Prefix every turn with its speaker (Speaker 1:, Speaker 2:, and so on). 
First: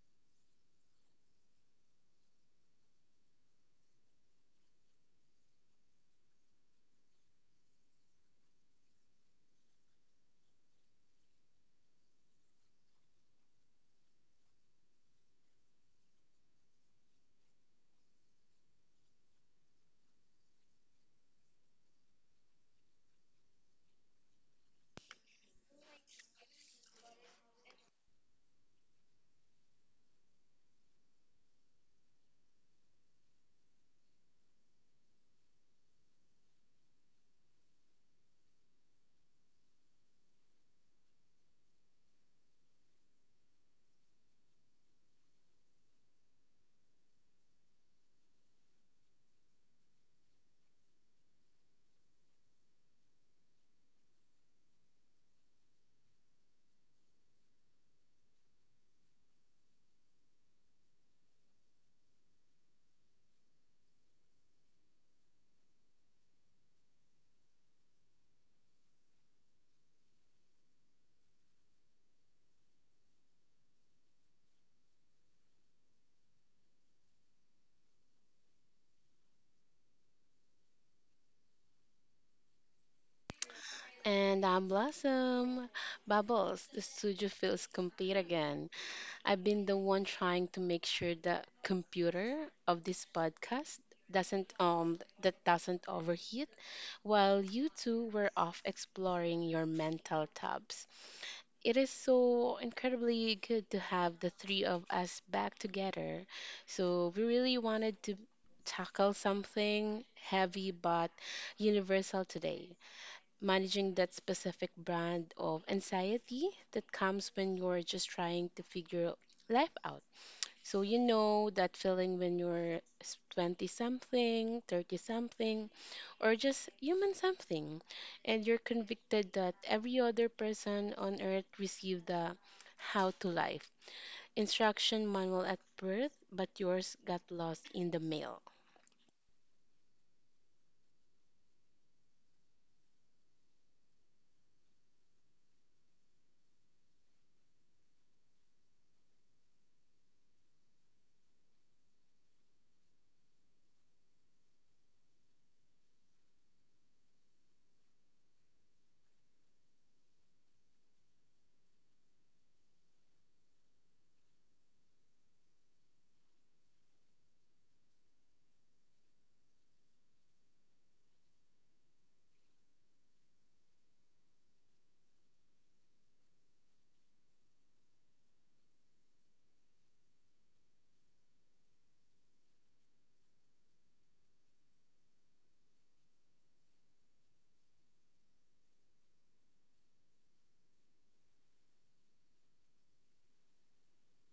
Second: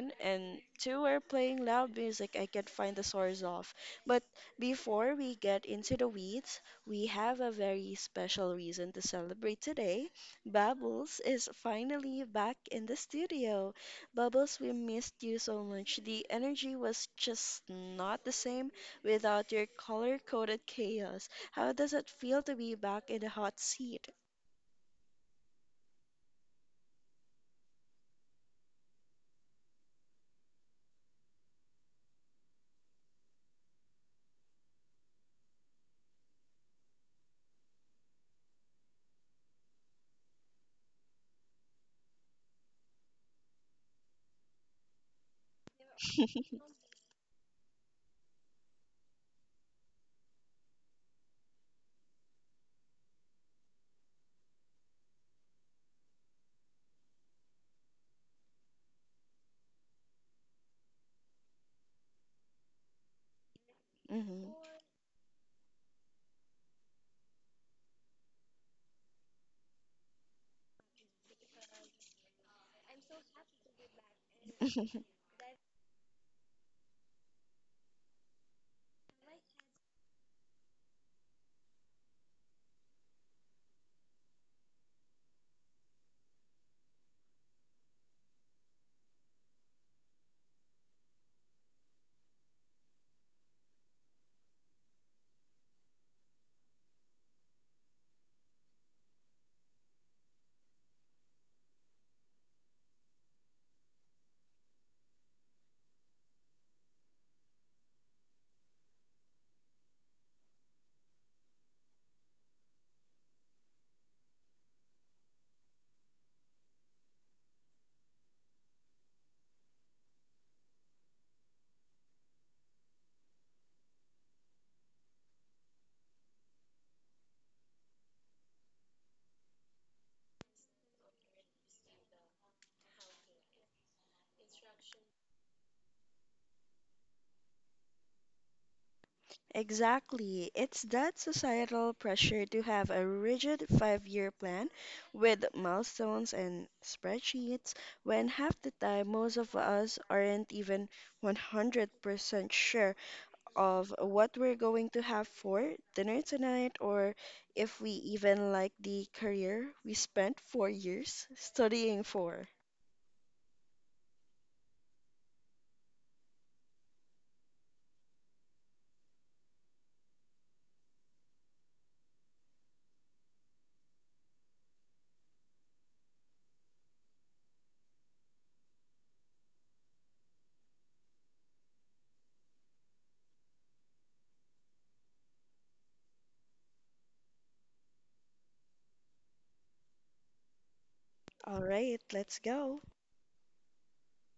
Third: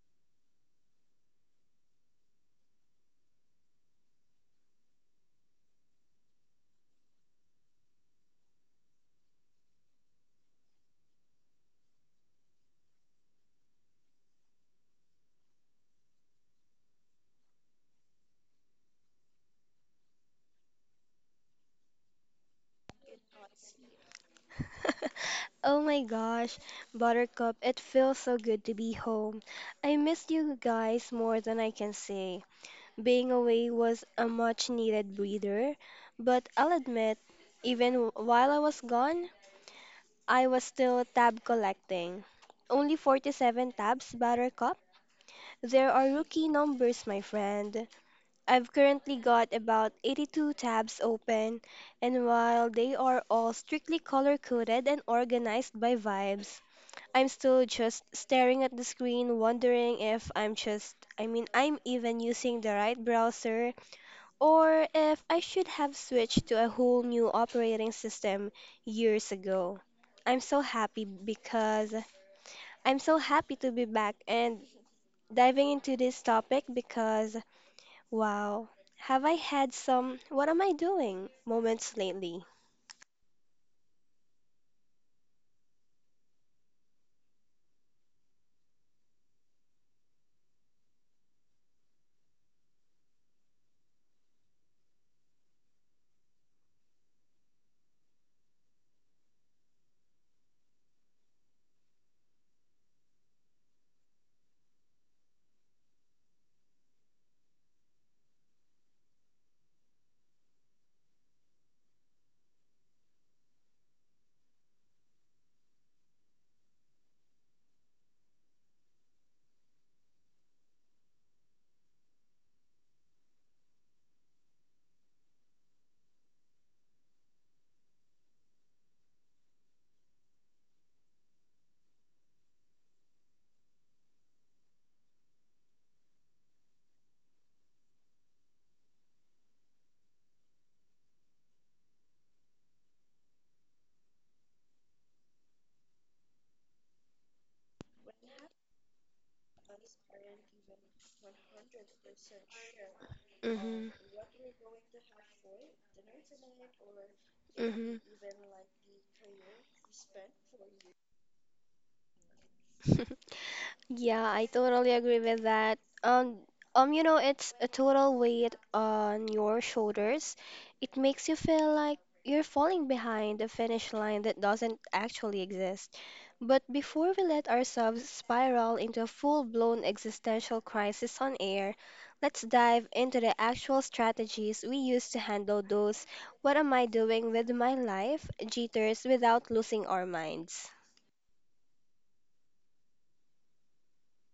Speaker 1: and two are playing loud music I can't find the source of. But before we get into the weeds, we have a very special reason to celebrate today. Bubbles is finally back in the studio. Bubbles, we missed you so much. The energy was just not the same without your color coded chaos. How does it feel to be back in the hot seat?
Speaker 2: Oh my gosh, Buttercup, it feels so good to be home. I missed you guys more than I can say. Being away was a much needed breather, but I'll admit, even while I was gone, I was still tab collecting. Only 47 tabs, Buttercup? There are rookie numbers, my friend. I've currently got about 82 tabs open, and while they are all strictly color coded and organized by vibes, I'm still just staring at the screen, wondering if I mean, I'm even using the right browser,
Speaker 1: Mm-hmm.
Speaker 2: or if I should have switched to a whole new operating system years ago. I'm so happy because I'm so happy to be back and diving into this topic because, wow, have I had some, what am I doing moments lately?
Speaker 3: And I'm Blossom. Bubbles, the studio feels complete again. I've been the one trying to make sure the computer of this podcast doesn't overheat while you two were off exploring your mental tubs. It is so incredibly good to have the three of us back together. So we really wanted to tackle something heavy but universal today, managing that specific brand of anxiety that comes when you're just trying to figure life out. So, you know that feeling when you're 20 something, 30 something, or just human something, and you're convicted that every other person on earth received the how to life instruction manual at birth, but yours got lost in the mail.
Speaker 1: Exactly. It's that societal pressure to have a rigid five-year plan with milestones and spreadsheets when half the time most of us aren't even 100% sure
Speaker 2: Mm-hmm,
Speaker 1: of what we're going to have for dinner tonight, or if we
Speaker 2: mm-hmm.
Speaker 1: even like the career we spent 4 years studying for.
Speaker 2: Yeah, I totally agree with that. It's a total weight on your shoulders. It makes you feel like you're falling behind a finish line that doesn't actually exist. But before we let ourselves spiral into a full-blown existential crisis on air, let's dive into the actual strategies we use to handle those "what am I doing with my life" jitters without losing our minds.
Speaker 1: All right, let's go.